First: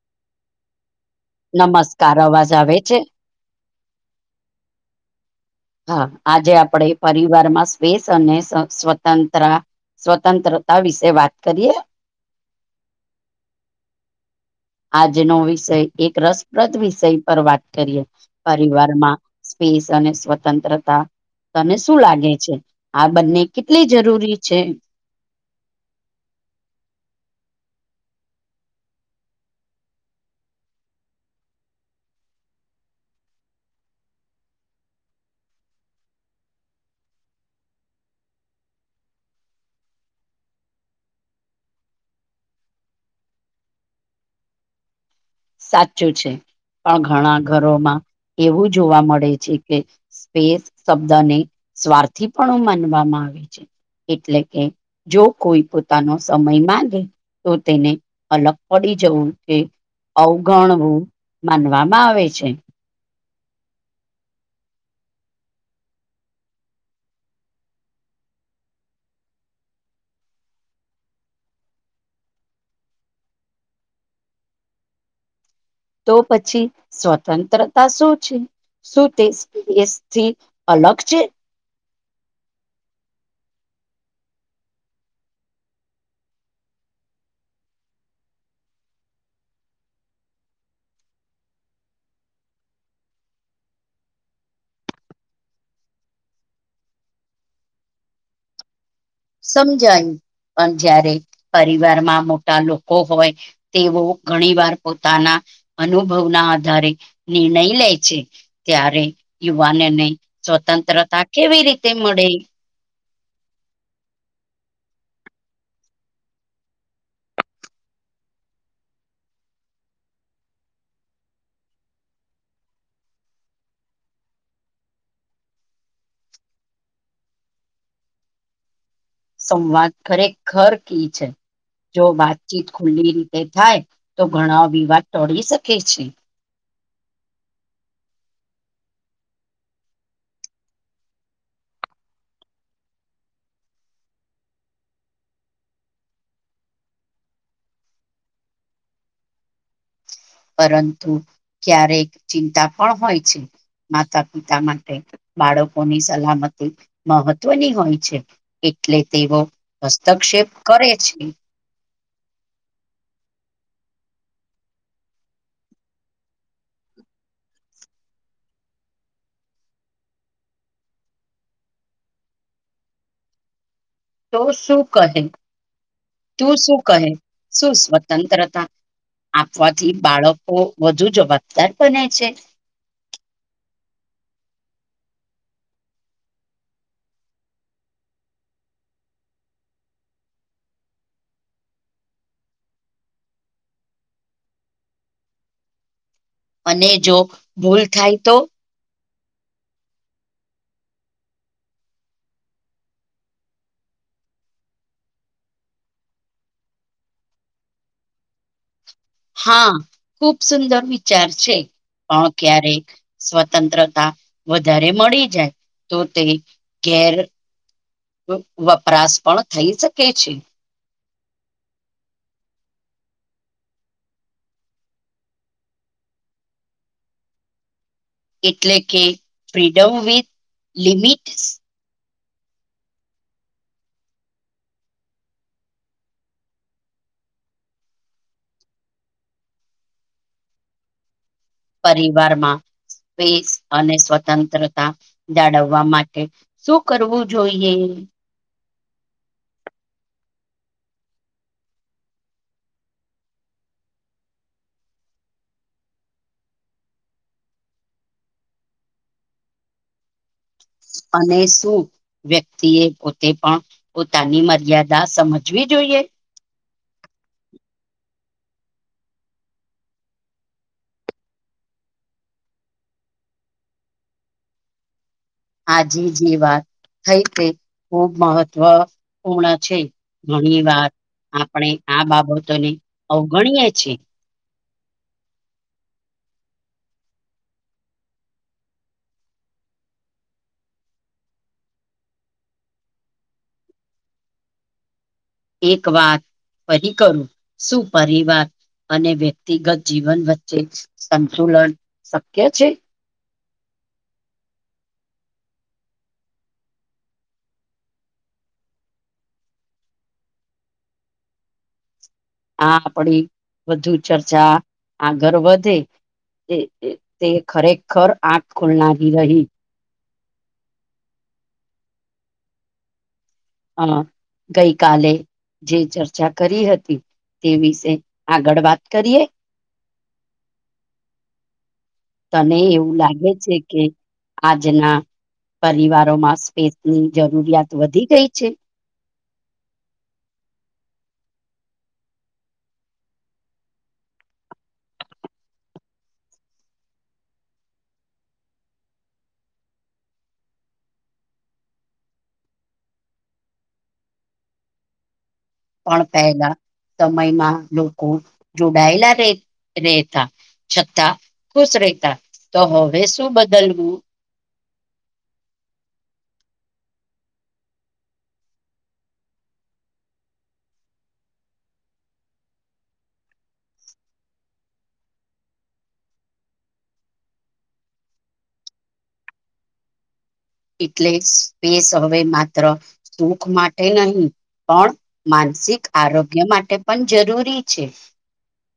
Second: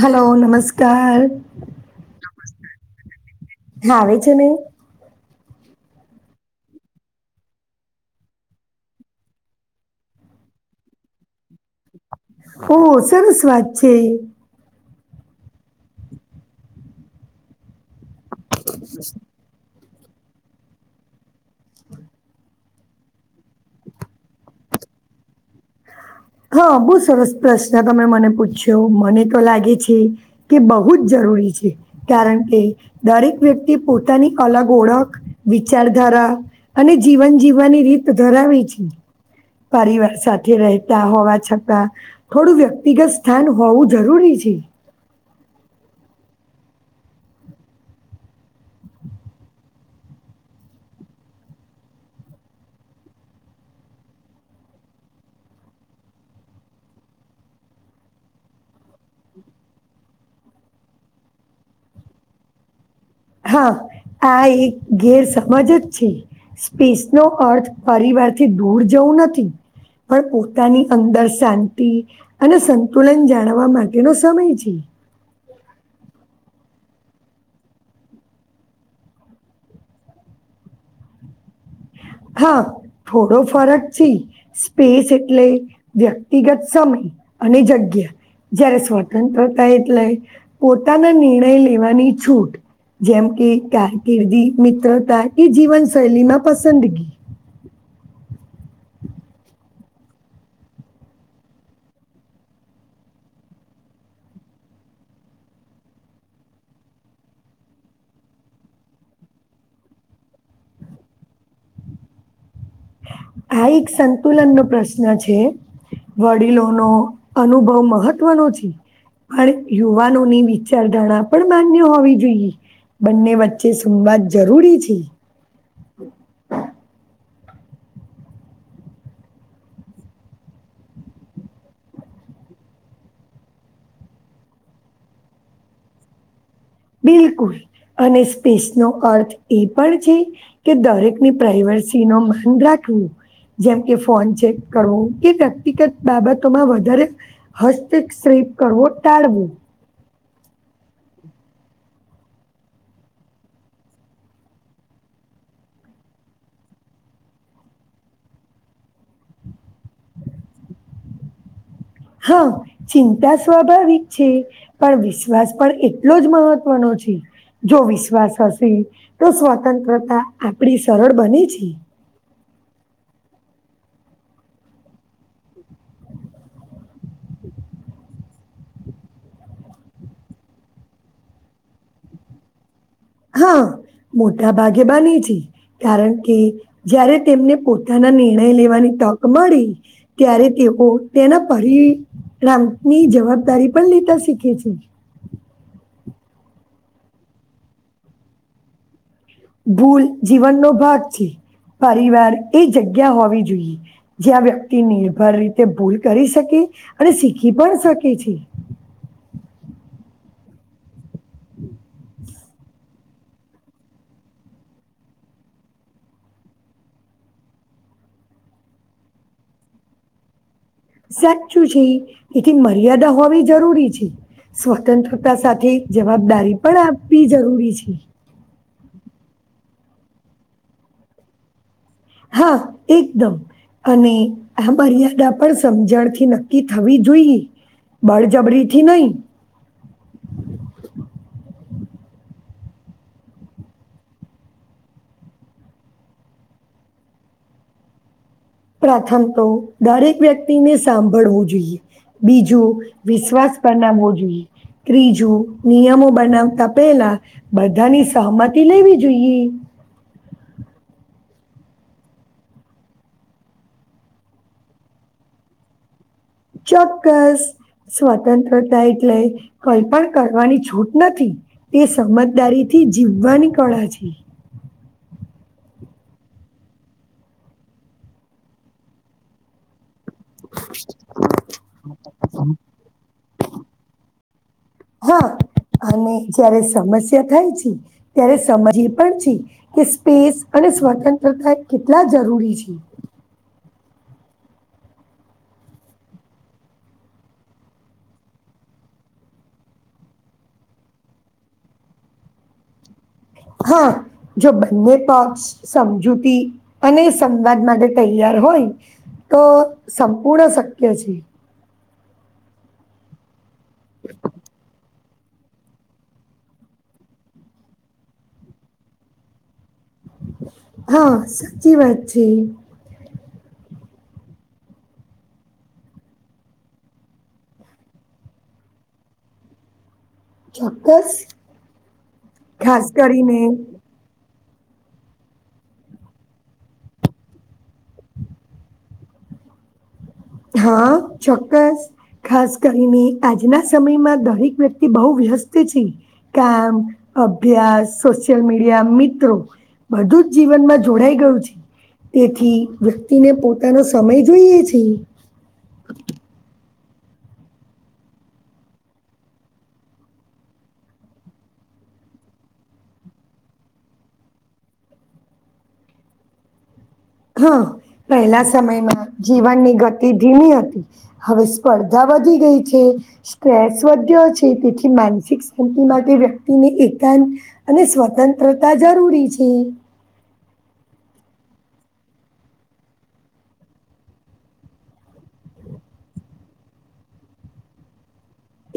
Hello નમસ્કાર. નમસ્કાર અવાજ આવે છે. હા આવે છે ને. હા આજે આપણે પરિવારમાં સ્સ અને સ્વતંત્ર સ્વતંત્રતા વિશે વાત કરીએ ઓ સરસ વાત છે. આજનો વિષય એક રસપ્રદ વિષય પર વાત કરીએ પરિવારમાં સ્પેસ અને સ્વતંત્રતા તને શું લાગે છે, આ બંને કેટલી જરૂરી છે. હા બહુ સરસ પ્રશ્ન તમે મને પૂછ્યો મને તો લાગે છે. કે બહુ જ જરૂરી છે. કારણ કે દરેક વ્યક્તિ પોતાની અલગ ઓળખ વિચારધારા અને જીવન જીવવાની રીત ધરાવે છે. પરિવાર સાથે રહે હોવા છતાં થોડું વ્યક્તિગત સ્થાન હોવું જરૂરી છે. સાચું છે. પણ ઘણા ઘરોમાં એવું જોવા મળે છે, કે સ્પેસ શબ્દને સ્વાર્થી પણ માનવામાં આવે છે, એટલે કે જો કોઈ પોતાનો સમય માંગે તો તેને અલગ પડી જવું છે. અવગણવું માનવામાં આવે છે. હા આ એક ગેર સમાજ જ છે. સ્પેસ નો અર્થ પરિવારથી દૂર જવું નથી. પણ પોતાની અંદર શાંતિ અને સંતુલન જાણવા માટેનો સમય છે. તો પછી સ્વતંત્રતા શું છે? શું તેથી અલગ છે. હા થોડો ફરક છે. સ્પેસ એટલે વ્યક્તિગત સમય અને જગ્યા જયારે સ્વતંત્રતા એટલે પોતાના નિર્ણય લેવાની છૂટ જેમ કે કારકિર્દી મિત્રતા કે જીવનશૈલી માં પસંદગી સમજાયું પણ જયારે પરિવારમાં મોટા લોકો હોય તેઓ ઘણી વાર પોતાના અનુભવના આધારે નિર્ણય લે છે. ત્યારે યુવાનને સ્વતંત્રતા કેવી રીતે મળે આ એક સંતુલન નો પ્રશ્ન છે. વડીલો નો અનુભવ મહત્વનો છે. પણ યુવાનો ની વિચારધારણા પણ માન્ય હોવી જોઈએ. બંને વચ્ચે સુમવા જરૂરી છે. સંવાદ ખરે ઘર ક છે. જો વાતચીત ખુલ્લી રીતે થાય તો ઘણા વિવાદ ટળી શકે છે. બિલકુલ અને સ્પેસ નો અર્થ એ પણ છે. કે દરેક ની પ્રાઈવસી નો માન રાખવું. જેમ કે ફોન ચેક કરવો, કે વ્યક્તિગત બાબતોમાં વધારે હસ્તિક શેપ કરવો ટાળવો પરંતુ ક્યારેક ચિંતા પણ હોય છે. માતા પિતા માટે બાળકોની સલામતી મહત્વની હોય છે. એટલે તેઓ હસ્તક્ષેપ કરે છે. હા ચિંતા સ્વાભાવિક છે. પણ વિશ્વાસ પણ એટલો જ મહત્વનો છે. જો વિશ્વાસ હશે, તો સ્વતંત્રતા આપડી સરળ બને છે. તો શું કહે, તું શું કહે, શું સ્વતંત્રતા આપવાથી બાળકો વધુ જવાબદાર બને છે. હા મોટા ભાગેબાની છે. કારણ કે, જારે તેમને પોતાના નિર્ણય લેવાની તક મળી ત્યારે તેઓ તેના પરિણામની જવાબદારી પણ લેતા શીખે છે. અને જો ભૂલ થાય તો ભૂલ જીવનનોો ભાગ છે, પરિવાર એ જગ્યા હોવી જોઈએ જેં વ્યક્તિ નિર્ભર રીતે ભૂલ કરી શકે અને શીખી પણ શકે છે. હા ખુબ સુંદર વિચાર છે પણ ક્યારેક. સ્વતંત્રતા વધારે મળી જાય તો તે ઘેર. વ વપરાશ પણ થઈ શકે છે. સાચું છે એથી મર્યાદા હોવી જરૂરી છે. સ્વતંત્રતા સાથે જવાબદારી પણ આપવી જરૂરી છે. એટલે કે ફ્રીડમ વિથ લિમિટ. હા એકદમ. અને આ મર્યાદા પણ સમજણથી નક્કી થવી જોઈએ. બળજબરીથી નહી. પરિવારમાં સ્પેસ અને સ્વતંત્રતા જાળવવા માટે. શું કરવું જોઈએ. પ્રથમ તો દરેક વ્યક્તિને સાંભળવું જોઈએ. બીજું વિશ્વાસ પરનામું હોવું જોઈએ. ત્રીજું નિયમો બનાવતા પેલા બધાની સહમતી લેવી જોઈએ. અને શું. વ્યક્તિ એ પોતે પણ પોતાની મર્યાદા સમજવી જોઈએ. ચોક્કસ સ્વતંત્રતા એટલે કઈ પણ કરવાની છૂટ નથી. તે સમજદારી થી જીવવાની કળા છે. આજે જે વાત થઈ તે ખૂબ મહત્વપૂર્ણ છે. ઘણી વાર આપણે આ બાબતોને અવગણીએે છીએ. હા અને જયારે સમસ્યા થાય છે. ત્યારે સમજ એ પણ છે કે સ્પેસ અને સ્વતંત્રતા કેટલા જરૂરી છે. એક વાત. ફરી કરું શું પરિવાર અને વ્યક્તિગત જીવન વચ્ચે. સંતુલન શક્ય છે. હા જો બંને પક્ષ સમજૂતી અને સંવાદ માટે તૈયાર હોય. તો સંપૂર્ણ શક્ય છે. આ આપડી વધુ ચર્ચા. આગળ વધે તે ખરેખર આંખ ખોલનારી રહી. હા સાચી વાત છે. હા ગઈ કલે. જે ચર્ચા કરી હતી તે વિશે આગળ વાત કરીએ. ચોક્કસ. તને ખાસ એવું લાગે કરીને છે કે. આજના પરિવારોમાં સ્પેસ ની જરૂરિયાત વધી ગઈ છે. હા ચોક્કસ. ખાસ કરીને આજના સમયમાં દરેક વ્યક્તિ બહુ વ્યસ્ત છે. કામ અભ્યાસ સોશિયલ મીડિયા મિત્રો. બધું જ જીવનમાં જોડાઈ ગયું છે. તેથી વ્યક્તિને પોતાનો સમય જોઈએ છે. પણ પહેલા સમયમાં લોકો જોડાયેલા રે રેતા છતાં ખુશ રહેતા તો હવે શું બદલવું. હા પહેલા સમયમાં જીવનની ગતિ ધીમી હતી. હવે સ્પર્ધા વધી ગઈ છે. સ્ટ્રેસ વધ્યો છે તેથી માનસિક શાંતિ માટે વ્યક્તિને એકાંત અને સ્વતંત્રતા જરૂરી છે. એટલે સ્પેસ હવે માત્ર સુખ માટે નહીં પણ માનસિક આરોગ્ય માટે પણ જરૂરી છે.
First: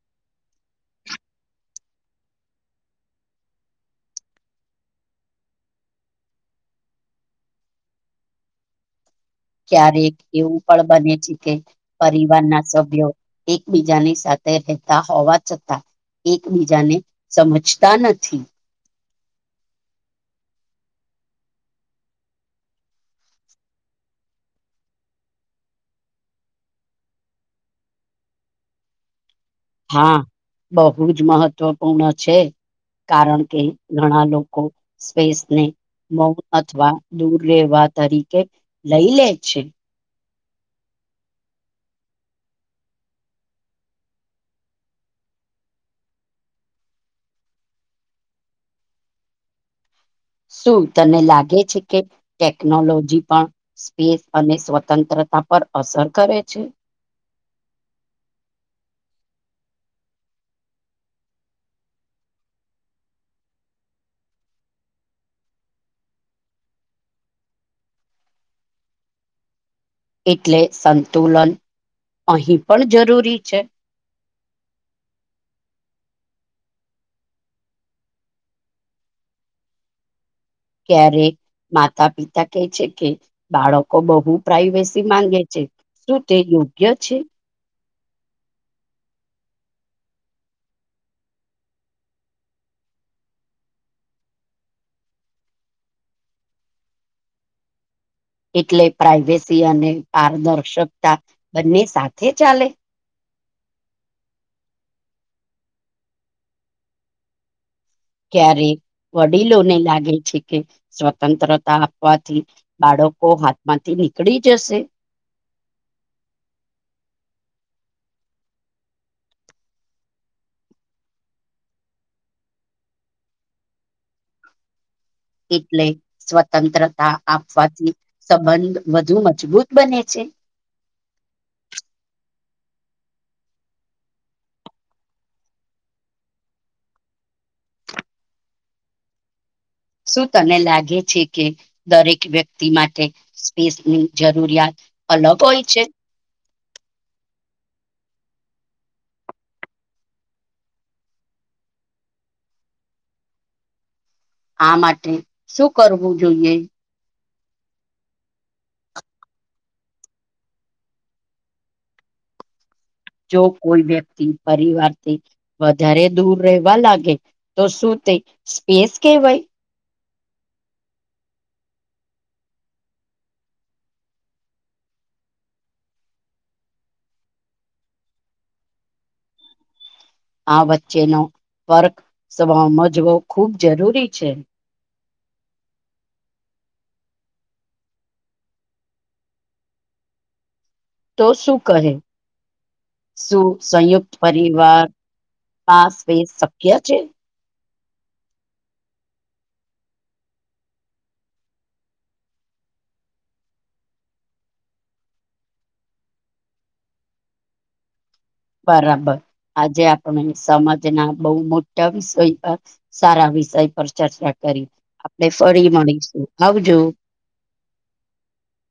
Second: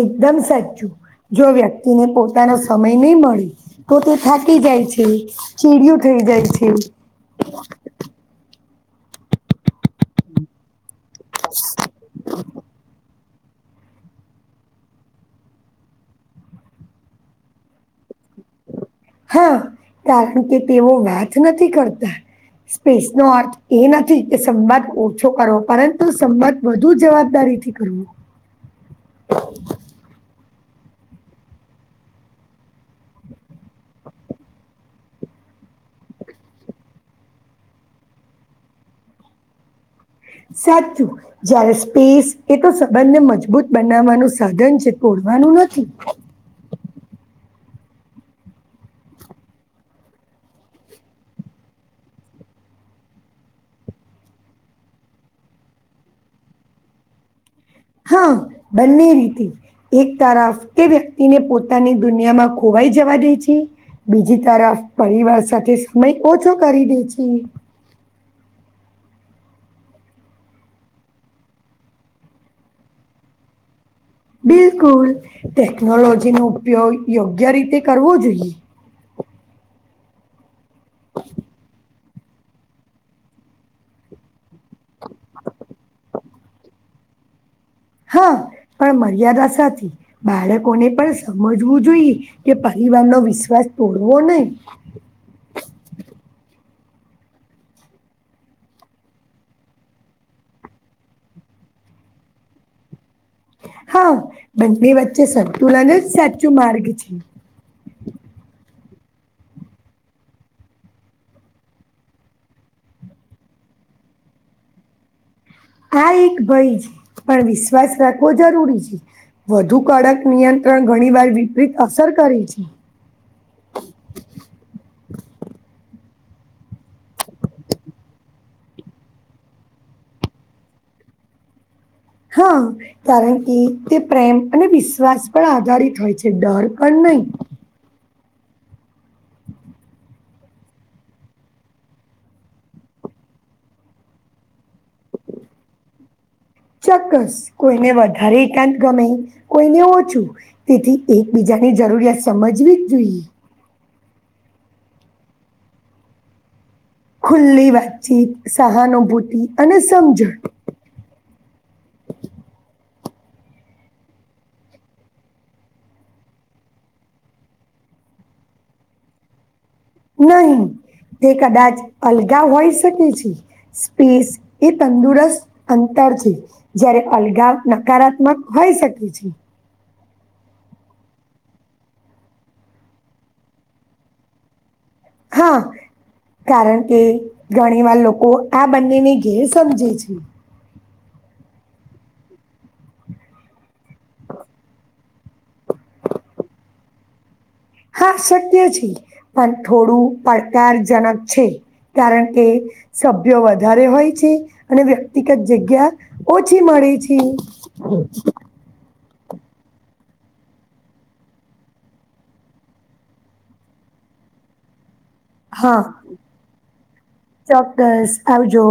એકદમ સાચું જો વ્યક્તિને પોતાનો સમય નહી મળે તો તે થાકી જાય છે, ચીડિયું થઇ જાય છે. ક્યારેક એવું પણ બને છે, કે પરિવાર ના સભ્યો એકબીજાની સાથે રહેતા હોવા છતાં એકબીજાને સમજતા નથી. હા કારણ કે તેઓ વાત નથી કરતા સ્પેસ નો અર્થ એ નથી કે સંવાદ ઓછો કરો પરંતુ સંવાદ વધુ જવાબદારી કરવું હા બહુ જ મહત્વપૂર્ણ છે. કારણ કે ઘણા લોકો સ્પેસને મૌન અથવા દૂર રહેેવા તરીકે લઈ લે છે. સાચું જયારે સ્પેસ એ તો સંબંધને મજબૂત બનાવવાનું સાધન છે, તોડવાનું નથી શું તને લાગે છે કે ટેકનોલોજી પણ સ્પેસ અને સ્વતંત્રતા પર અસર કરે છે? હા બન્ને રીતે એક તરફ તે વ્યક્તિને પોતાની દુનિયામાં ખોવાઈ જવા દે છે. બીજી તરફ પરિવાર સાથે સમય ઓછો કરી દે છે. એટલે સંતુલન અહીં પણ જરૂરી છે. બિલકુલ ટેકનોલોજી નો ઉપયોગ યોગ્ય રીતે કરવો જોઈએ ક્યારે કે માતા પિતા કે છે, કે બાળકો બહુ પ્રાઈવેસી માંગે છે. શું તે યોગ્ય છે? હા પણ મર્યાદા સાચી બાળકોને પણ સમજવું જોઈએ કે પરિવાર નો વિશ્વાસ તોડવો નહી. એટલે પ્રાઈવેસી અને પારદર્શકતા બંને સાથે ચાલે. હા બંને વચ્ચે સંતુલન જ સાચ્ચો માર્ગ છે. ક્યારે વડીલોને લાગે છે, કે સ્વતંત્રતા આપવાથી બાળકો હાથમાંથી નીકળી જશે આ એક ભય છે, પણ વિશ્વાસ રાખવો જરૂરી છે. વધુ કડક નિયંત્રણ ઘણી વાર વિપરીત અસર કરે છે. એટલે સ્વતંત્રતા આપવાથી સંબંધ વધુ મજબૂત બને છે. હમ. કારણ કે તે પ્રેમ અને વિશ્વાસ પણ આધારિત હોય છે, ડર પણ નહીં. શું તને લાગે છે, કે દરેક વ્યક્તિ માટે સ્પેસની જરૂરિયાત અલગ હોય છે? ચોક્કસ કોઈને વધારે એકાંત ગમે, કોઈને ઓછું. તેથી એકબીજાની જરૂરિયાત સમજવી જ જોઈએ. આ માટે શું કરવું જોઈએ? ખુલ્લી વાતચીત, સહાનુભૂતિ અને સમજણ જો કોઈ વ્યક્તિ પરિવારથી વધારે દૂર રહેવા લાગે તો શું તે સ્પેસ કહેવાય? નહી તે કદાચ અલગા હોય શકે છે. સ્પેસ એ તંદુરસ્ત અંતર છે. જયારે અલગાવ નકારાત્મક હોય શકે છે. આ વચ્ચેનો વર્કજવો ખૂબ જરૂરી છે. હા. કારણ કે ઘણી વાર લોકો આ બંનેને ઘેર સમજે છે. તો શું કહે? શું સંયુક્ત પરિવાર પાસ શક્ય છે. હા શક્ય છે, પણ થોડું પડકારજનક છે. કારણ કે સભ્યો વધારે હોય છે, અને વ્યક્તિગત જગ્યા ઓછી મળી છે. બરાબર આજે આપણે સમજના બહુ મોટા વિષય સારા વિષય પર ચર્ચા કરી આપણે ફરી હા મળીશું આવજો ચોક્કસ આવજો